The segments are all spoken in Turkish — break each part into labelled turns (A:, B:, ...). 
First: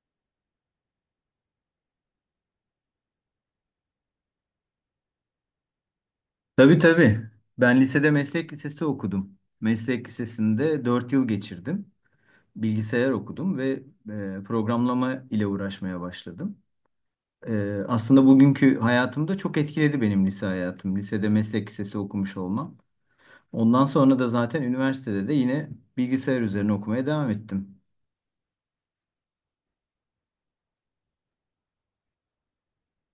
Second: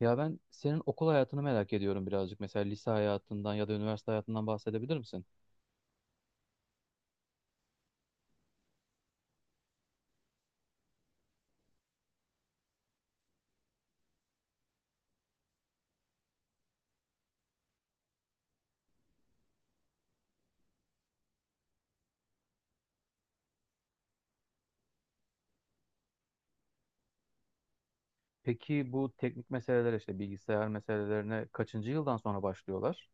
A: Ya ben senin okul hayatını merak ediyorum birazcık. Mesela lise hayatından ya da üniversite hayatından bahsedebilir misin?
B: Tabii tabii. Ben lisede meslek lisesi okudum. Meslek lisesinde 4 yıl geçirdim. Bilgisayar okudum ve programlama ile uğraşmaya başladım. Aslında bugünkü hayatımda çok etkiledi benim lise hayatım. Lisede meslek lisesi okumuş olmam. Ondan sonra da zaten üniversitede de yine bilgisayar üzerine okumaya devam ettim.
A: Peki bu teknik meseleler işte bilgisayar meselelerine kaçıncı yıldan sonra başlıyorlar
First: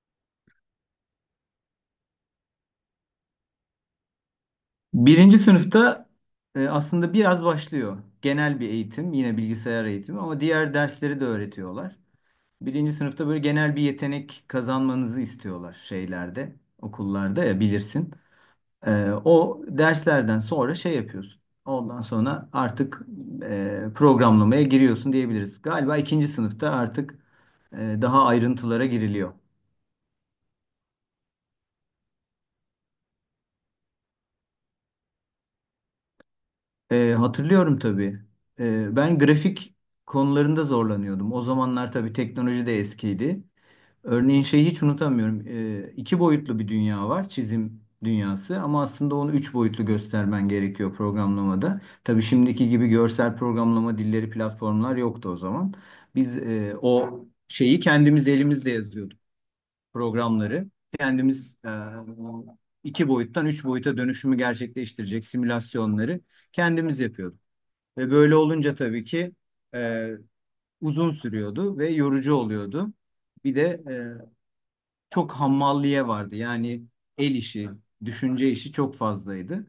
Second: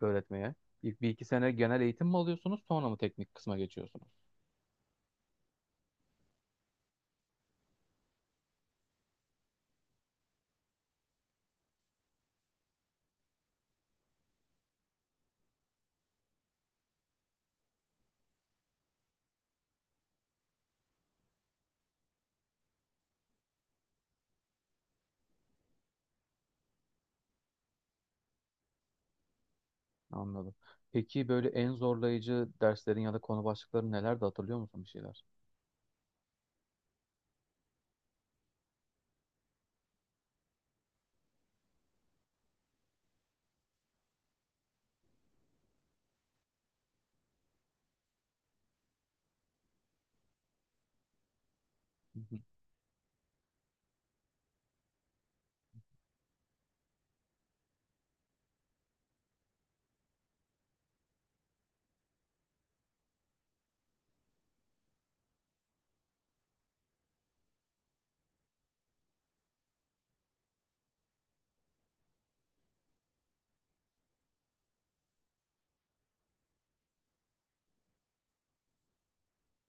A: öğretmeye? İlk bir iki sene genel eğitim mi alıyorsunuz, sonra mı teknik kısma geçiyorsunuz?
B: Birinci sınıfta aslında biraz başlıyor. Genel bir eğitim, yine bilgisayar eğitimi ama diğer dersleri de öğretiyorlar. Birinci sınıfta böyle genel bir yetenek kazanmanızı istiyorlar şeylerde, okullarda ya bilirsin. O derslerden sonra şey yapıyorsun. Ondan sonra artık programlamaya giriyorsun diyebiliriz. Galiba ikinci sınıfta artık daha ayrıntılara giriliyor.
A: Anladım. Peki böyle en zorlayıcı derslerin ya da konu başlıkları neler de hatırlıyor musun bir şeyler?
B: Hatırlıyorum tabii. Ben grafik konularında zorlanıyordum. O zamanlar tabii teknoloji de eskiydi. Örneğin şeyi hiç unutamıyorum. 2 boyutlu bir dünya var, çizim dünyası ama aslında onu 3 boyutlu göstermen gerekiyor programlamada.
A: Hı
B: Tabii
A: hı.
B: şimdiki gibi görsel programlama dilleri, platformlar yoktu o zaman. Biz o şeyi kendimiz elimizle yazıyorduk, programları. Kendimiz 2 boyuttan 3 boyuta dönüşümü gerçekleştirecek simülasyonları kendimiz yapıyorduk. Ve böyle olunca tabii ki e, uzun sürüyordu ve yorucu oluyordu. Bir de e, çok hammalliye vardı. Yani el işi, düşünce işi çok fazlaydı.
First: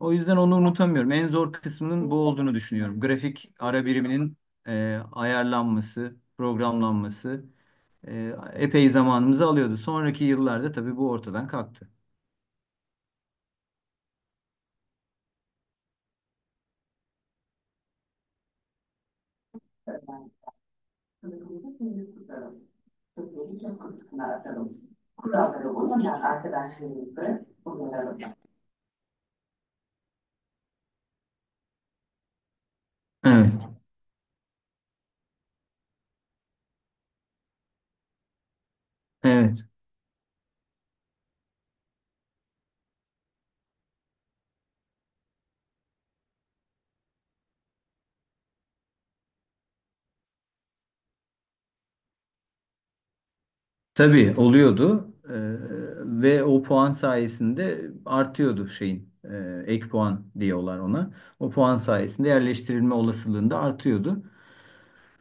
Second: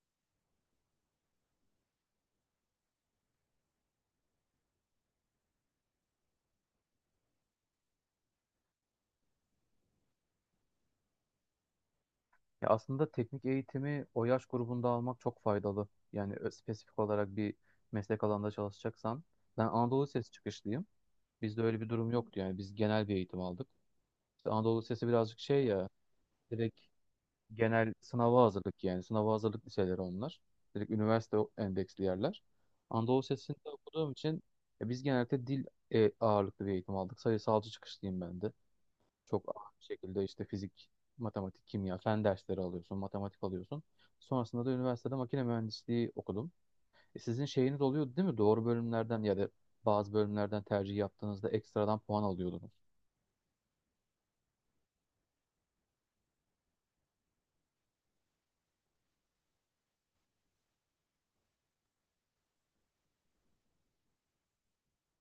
B: O yüzden onu unutamıyorum. En zor kısmının bu olduğunu düşünüyorum. Grafik ara biriminin ayarlanması, programlanması epey zamanımızı alıyordu. Sonraki yıllarda tabii bu ortadan kalktı.
A: Ya aslında teknik eğitimi o yaş grubunda almak çok faydalı. Yani spesifik olarak bir meslek alanında çalışacaksan. Ben Anadolu Lisesi çıkışlıyım. Bizde öyle bir durum yoktu yani. Biz genel bir eğitim aldık. İşte Anadolu Lisesi birazcık şey ya, direkt genel sınava hazırlık yani. Sınava hazırlık liseleri onlar. Direkt üniversite endeksli yerler. Anadolu
B: Evet,
A: Lisesi'nde okuduğum için biz genelde dil ağırlıklı bir eğitim aldık. Sayısalcı çıkışlıyım ben de. Çok
B: evet.
A: ağır bir şekilde işte fizik, matematik, kimya, fen dersleri alıyorsun, matematik alıyorsun. Sonrasında da üniversitede makine mühendisliği okudum. Sizin şeyiniz oluyordu değil mi? Doğru bölümlerden ya da bazı bölümlerden tercih yaptığınızda ekstradan puan alıyordunuz.
B: Tabii oluyordu. Ve o puan sayesinde artıyordu şeyin ek puan diyorlar ona. O puan sayesinde yerleştirilme olasılığında artıyordu.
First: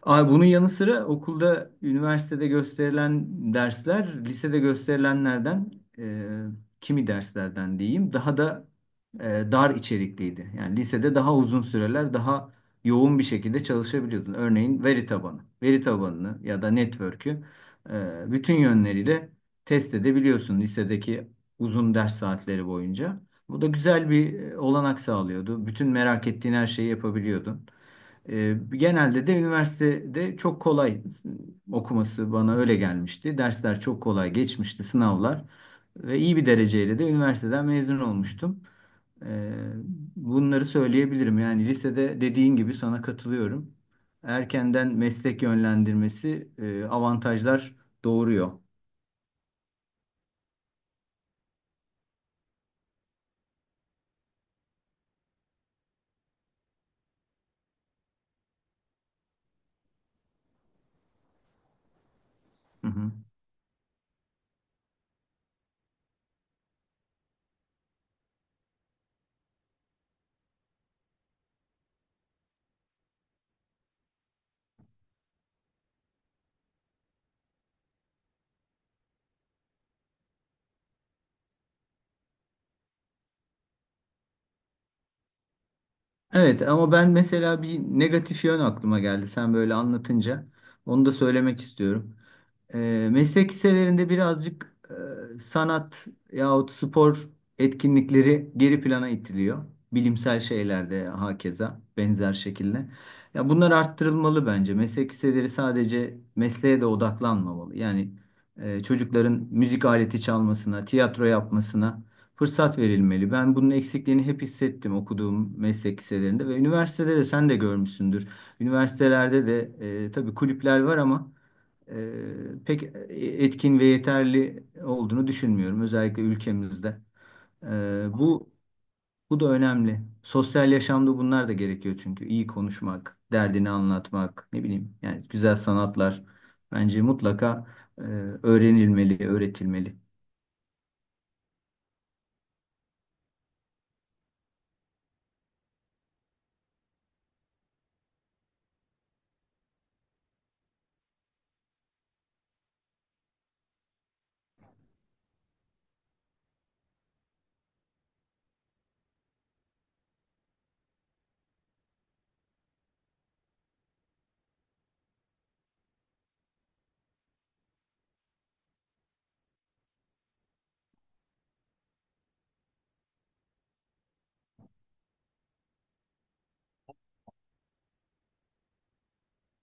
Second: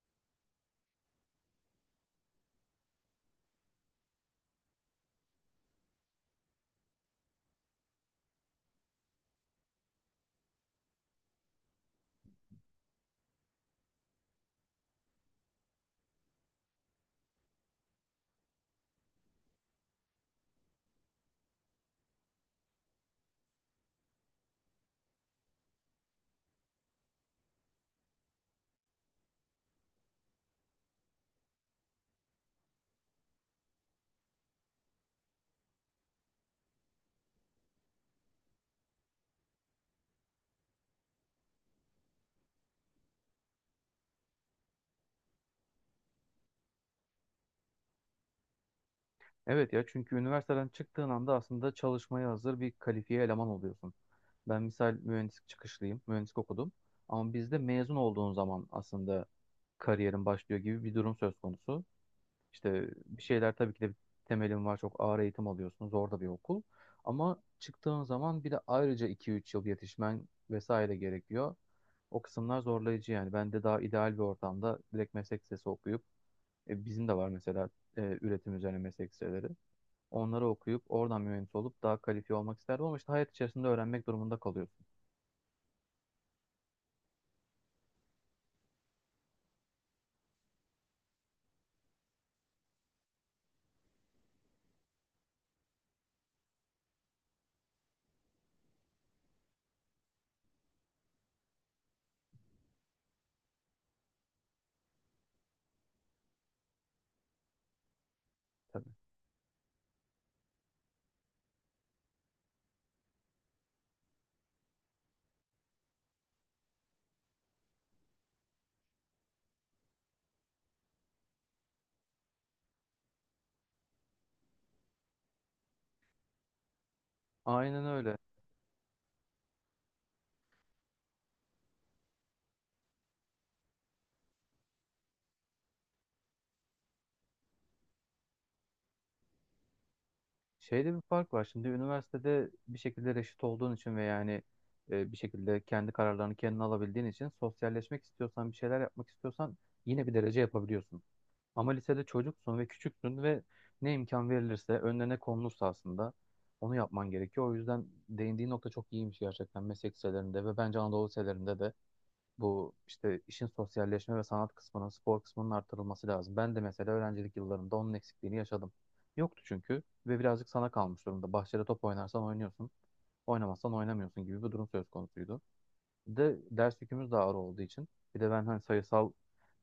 B: Abi bunun yanı sıra okulda, üniversitede gösterilen dersler, lisede gösterilenlerden, e, kimi derslerden diyeyim, daha da e, dar içerikliydi. Yani lisede daha uzun süreler, daha yoğun bir şekilde çalışabiliyordun. Örneğin veri tabanı, veri tabanını ya da network'ü bütün yönleriyle test edebiliyorsun lisedeki uzun ders saatleri boyunca. Bu da güzel bir olanak sağlıyordu. Bütün merak ettiğin her şeyi yapabiliyordun. Genelde de üniversitede çok kolay okuması bana öyle gelmişti. Dersler çok kolay geçmişti, sınavlar. Ve iyi bir dereceyle de üniversiteden mezun olmuştum. E, bunları söyleyebilirim. Yani lisede dediğin gibi sana katılıyorum. Erkenden meslek yönlendirmesi avantajlar doğuruyor.
A: Evet ya, çünkü üniversiteden çıktığın anda aslında çalışmaya hazır bir kalifiye eleman oluyorsun. Ben misal mühendislik çıkışlıyım, mühendislik okudum. Ama bizde mezun olduğun zaman aslında kariyerin başlıyor gibi bir durum söz konusu.
B: Hı
A: İşte
B: hı.
A: bir şeyler tabii ki de bir temelin var, çok ağır eğitim alıyorsun, zor da bir okul. Ama çıktığın zaman bir de ayrıca iki üç yıl yetişmen vesaire gerekiyor. O kısımlar zorlayıcı yani. Ben de daha ideal bir ortamda direkt meslek lisesi okuyup, bizim de var mesela üretim üzerine meslek liseleri. Onları okuyup oradan mühendis olup daha kalifiye olmak isterdim, ama işte hayat içerisinde öğrenmek durumunda kalıyorsun
B: Evet ama ben mesela bir negatif yön aklıma geldi sen böyle anlatınca. Onu da söylemek istiyorum. Meslek liselerinde birazcık sanat yahut spor etkinlikleri geri plana itiliyor. Bilimsel şeylerde hakeza benzer şekilde. Ya bunlar arttırılmalı bence. Meslek liseleri sadece mesleğe de odaklanmamalı. Yani
A: tabii.
B: çocukların müzik aleti çalmasına, tiyatro yapmasına fırsat verilmeli. Ben bunun eksikliğini hep hissettim okuduğum meslek liselerinde ve üniversitede de sen de görmüşsündür. Üniversitelerde de tabii kulüpler var ama e, pek e, etkin ve yeterli olduğunu düşünmüyorum. Özellikle ülkemizde. E,
A: Aynen öyle.
B: bu bu da önemli. Sosyal yaşamda bunlar da gerekiyor çünkü iyi konuşmak, derdini anlatmak, ne bileyim yani güzel sanatlar bence mutlaka e, öğrenilmeli, öğretilmeli.
A: Şeyde bir fark var. Şimdi üniversitede bir şekilde reşit olduğun için ve yani bir şekilde kendi kararlarını kendin alabildiğin için sosyalleşmek istiyorsan, bir şeyler yapmak istiyorsan yine bir derece yapabiliyorsun. Ama lisede çocuksun ve küçüksün ve ne imkan verilirse, önüne ne konulursa aslında onu yapman gerekiyor. O yüzden değindiğin nokta çok iyiymiş gerçekten. Meslek liselerinde ve bence Anadolu liselerinde de bu işte işin sosyalleşme ve sanat kısmının, spor kısmının artırılması lazım. Ben de mesela öğrencilik yıllarımda onun eksikliğini yaşadım. Yoktu çünkü ve birazcık sana kalmış durumda. Bahçede top oynarsan oynuyorsun, oynamazsan oynamıyorsun gibi bir durum söz konusuydu. Bir de ders yükümüz de ağır olduğu için. Bir de ben hani sayısal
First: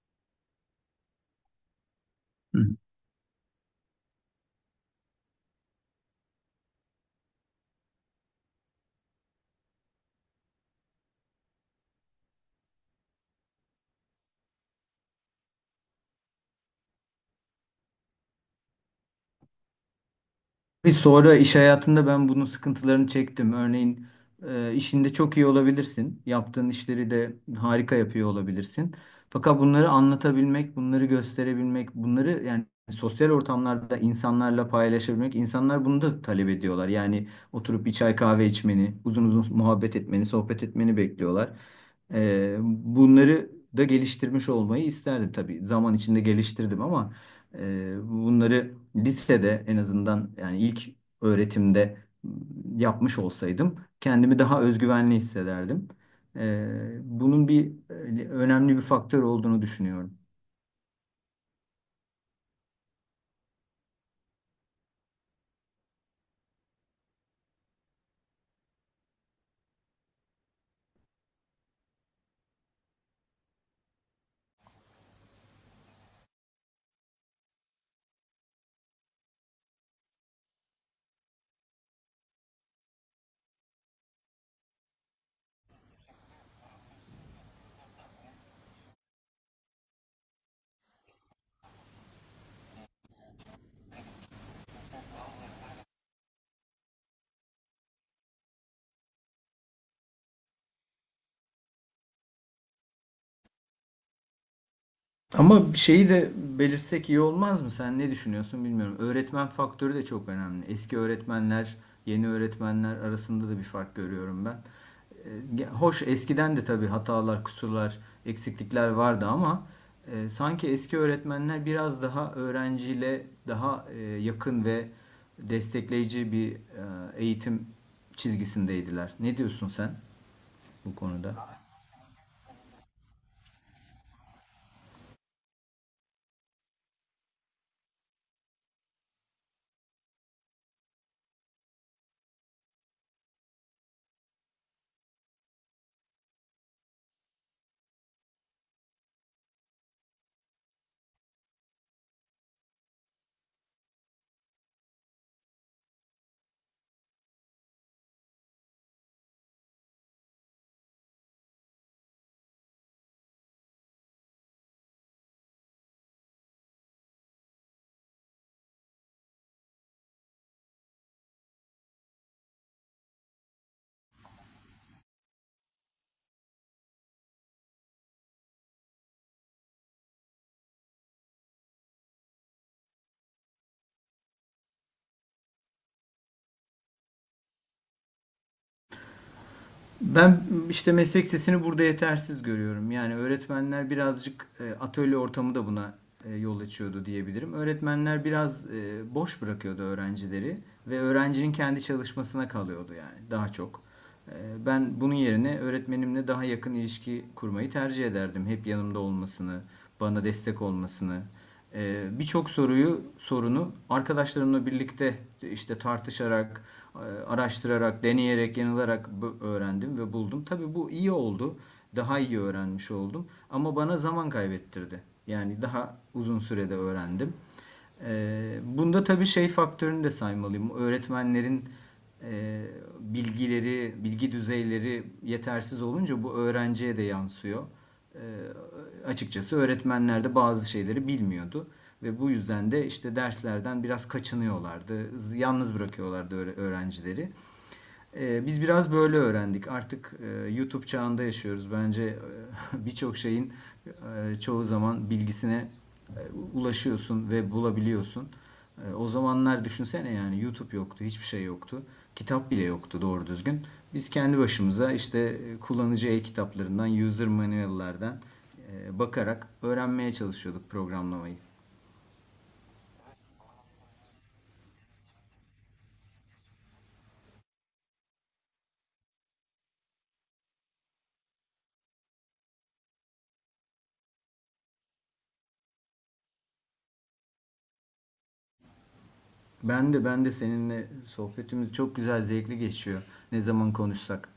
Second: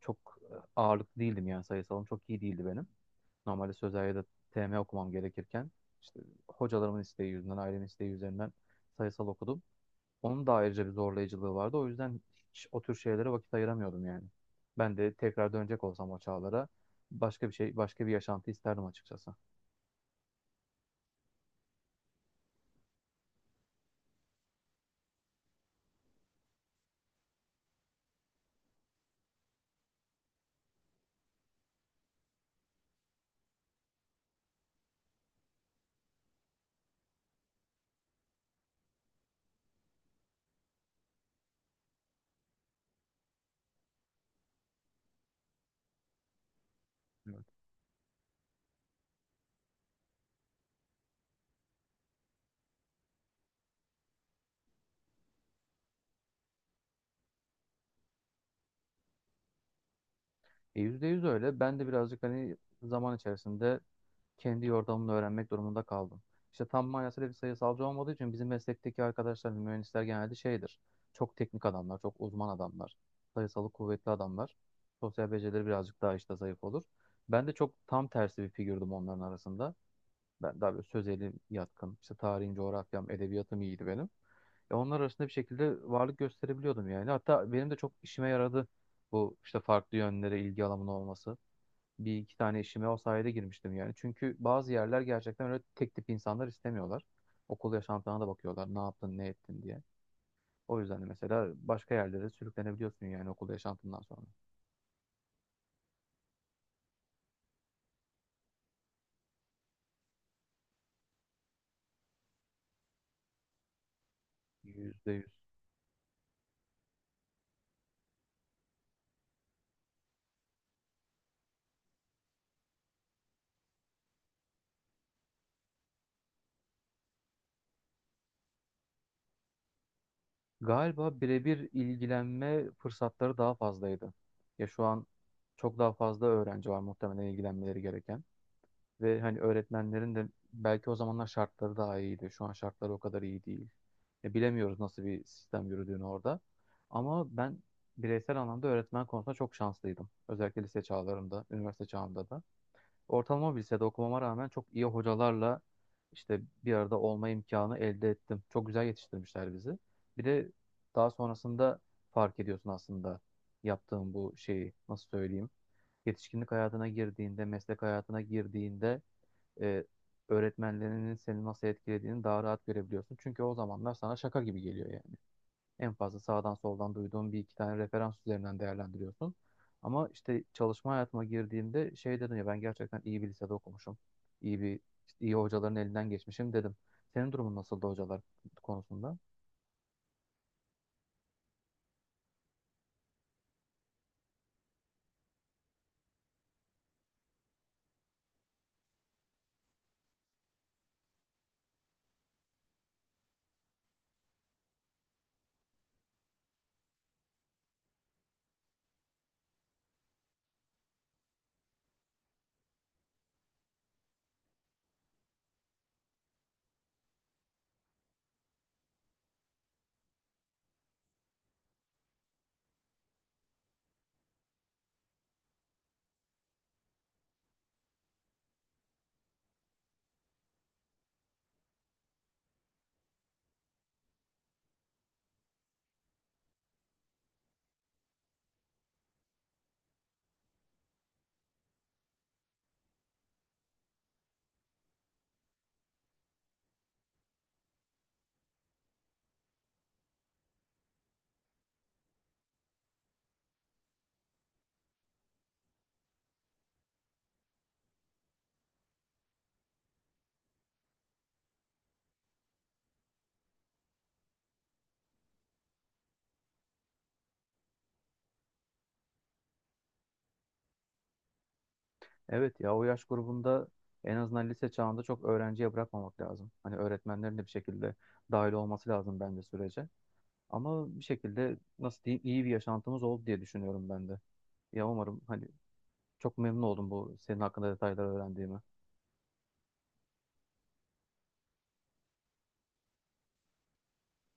A: çok ağırlıklı değildim, yani sayısalım çok iyi
B: Hı.
A: değildi benim. Normalde sözel ya da TM okumam gerekirken işte hocalarımın isteği yüzünden, ailemin isteği üzerinden sayısal okudum. Onun da ayrıca bir zorlayıcılığı vardı. O yüzden hiç o tür şeylere vakit ayıramıyordum yani. Ben de tekrar dönecek olsam o çağlara, başka bir şey, başka bir yaşantı isterdim açıkçası.
B: Ve sonra iş hayatında ben bunun sıkıntılarını çektim. Örneğin işinde çok iyi olabilirsin. Yaptığın işleri de harika yapıyor olabilirsin. Fakat bunları anlatabilmek, bunları gösterebilmek, bunları yani sosyal ortamlarda insanlarla paylaşabilmek, insanlar bunu da talep ediyorlar. Yani oturup bir çay kahve içmeni, uzun uzun muhabbet etmeni, sohbet etmeni bekliyorlar. Bunları da geliştirmiş olmayı isterdim tabii. Zaman içinde geliştirdim ama
A: Evet.
B: bunları lisede en azından yani ilk öğretimde ıı, yapmış olsaydım kendimi daha özgüvenli hissederdim. Bunun bir önemli bir faktör olduğunu düşünüyorum.
A: Yüzde yüz öyle. Ben de birazcık hani zaman içerisinde kendi yordamını öğrenmek durumunda kaldım. İşte tam manasıyla bir sayısalcı olmadığı için bizim meslekteki arkadaşlar, hani, mühendisler genelde şeydir. Çok teknik adamlar, çok uzman adamlar, sayısalı kuvvetli adamlar. Sosyal becerileri birazcık daha işte zayıf olur. Ben de çok tam tersi bir figürdüm onların arasında. Ben daha böyle sözelim yatkın. İşte tarihim, coğrafyam, edebiyatım iyiydi benim. E onlar arasında bir şekilde varlık gösterebiliyordum yani. Hatta benim de çok işime yaradı bu işte farklı yönlere ilgi alanımın olması. Bir iki tane işime o sayede girmiştim yani. Çünkü bazı yerler gerçekten öyle tek tip insanlar istemiyorlar. Okul yaşantına da bakıyorlar. Ne yaptın, ne ettin diye. O yüzden de mesela başka yerlere sürüklenebiliyorsun yani okul yaşantından sonra.
B: Ama bir şeyi de belirtsek iyi olmaz mı? Sen ne düşünüyorsun bilmiyorum. Öğretmen faktörü de çok önemli. Eski öğretmenler, yeni öğretmenler arasında da bir fark görüyorum ben.
A: Yüzde yüz.
B: E, Hoş eskiden de tabii hatalar, kusurlar, eksiklikler vardı ama sanki eski öğretmenler biraz daha öğrenciyle daha yakın ve destekleyici bir eğitim çizgisindeydiler. Ne diyorsun sen bu
A: Galiba
B: konuda?
A: birebir ilgilenme fırsatları daha fazlaydı. Ya şu an çok daha fazla öğrenci var muhtemelen ilgilenmeleri gereken. Ve hani öğretmenlerin de belki o zamanlar şartları daha iyiydi. Şu an şartları o kadar iyi değil. Ya bilemiyoruz nasıl bir sistem yürüdüğünü orada. Ama ben bireysel anlamda öğretmen konusunda çok şanslıydım. Özellikle lise çağlarımda, üniversite çağımda da. Ortalama bir lisede okumama rağmen çok iyi hocalarla işte bir arada olma imkanı elde ettim. Çok güzel yetiştirmişler bizi. Bir de daha sonrasında fark ediyorsun aslında yaptığın bu şeyi nasıl söyleyeyim. Yetişkinlik hayatına girdiğinde, meslek hayatına girdiğinde e, öğretmenlerinin seni nasıl etkilediğini daha rahat görebiliyorsun. Çünkü o zamanlar sana şaka gibi geliyor yani. En fazla sağdan soldan duyduğum bir iki tane referans üzerinden değerlendiriyorsun. Ama işte çalışma hayatıma girdiğimde şey dedim ya, ben gerçekten iyi bir lisede okumuşum. İyi bir işte iyi hocaların elinden geçmişim dedim. Senin durumun nasıldı hocalar konusunda?
B: Ben işte meslek sesini burada yetersiz görüyorum. Yani öğretmenler birazcık atölye ortamı da buna yol açıyordu diyebilirim. Öğretmenler biraz boş bırakıyordu öğrencileri ve öğrencinin kendi çalışmasına kalıyordu yani daha çok. E, Ben bunun yerine öğretmenimle daha yakın ilişki kurmayı tercih ederdim. Hep yanımda olmasını, bana destek olmasını. Birçok soruyu sorunu arkadaşlarımla birlikte işte tartışarak, araştırarak, deneyerek, yanılarak öğrendim ve buldum. Tabii bu iyi oldu. Daha iyi öğrenmiş oldum. Ama bana zaman kaybettirdi. Yani daha uzun sürede öğrendim. Bunda tabii şey faktörünü de saymalıyım. Öğretmenlerin e, bilgileri, bilgi düzeyleri yetersiz olunca bu öğrenciye de yansıyor. Ee, açıkçası öğretmenler de bazı şeyleri bilmiyordu ve bu yüzden de işte derslerden biraz kaçınıyorlardı. Yalnız bırakıyorlardı öğrencileri. Biz biraz böyle öğrendik. Artık YouTube çağında yaşıyoruz. Bence birçok şeyin çoğu zaman bilgisine e, ulaşıyorsun ve bulabiliyorsun. O zamanlar düşünsene yani YouTube yoktu, hiçbir şey yoktu. Kitap bile yoktu doğru düzgün. Biz kendi başımıza işte kullanıcı e-kitaplarından, user manual'lardan bakarak öğrenmeye çalışıyorduk programlamayı.
A: Evet ya, o yaş grubunda en azından lise çağında çok öğrenciye bırakmamak lazım. Hani öğretmenlerin de bir şekilde dahil olması lazım bence sürece. Ama bir şekilde nasıl diyeyim iyi bir yaşantımız oldu diye düşünüyorum ben de. Ya umarım hani çok memnun oldum bu senin hakkında detayları öğrendiğime.
B: Ben de seninle sohbetimiz çok güzel, zevkli geçiyor. Ne zaman konuşsak.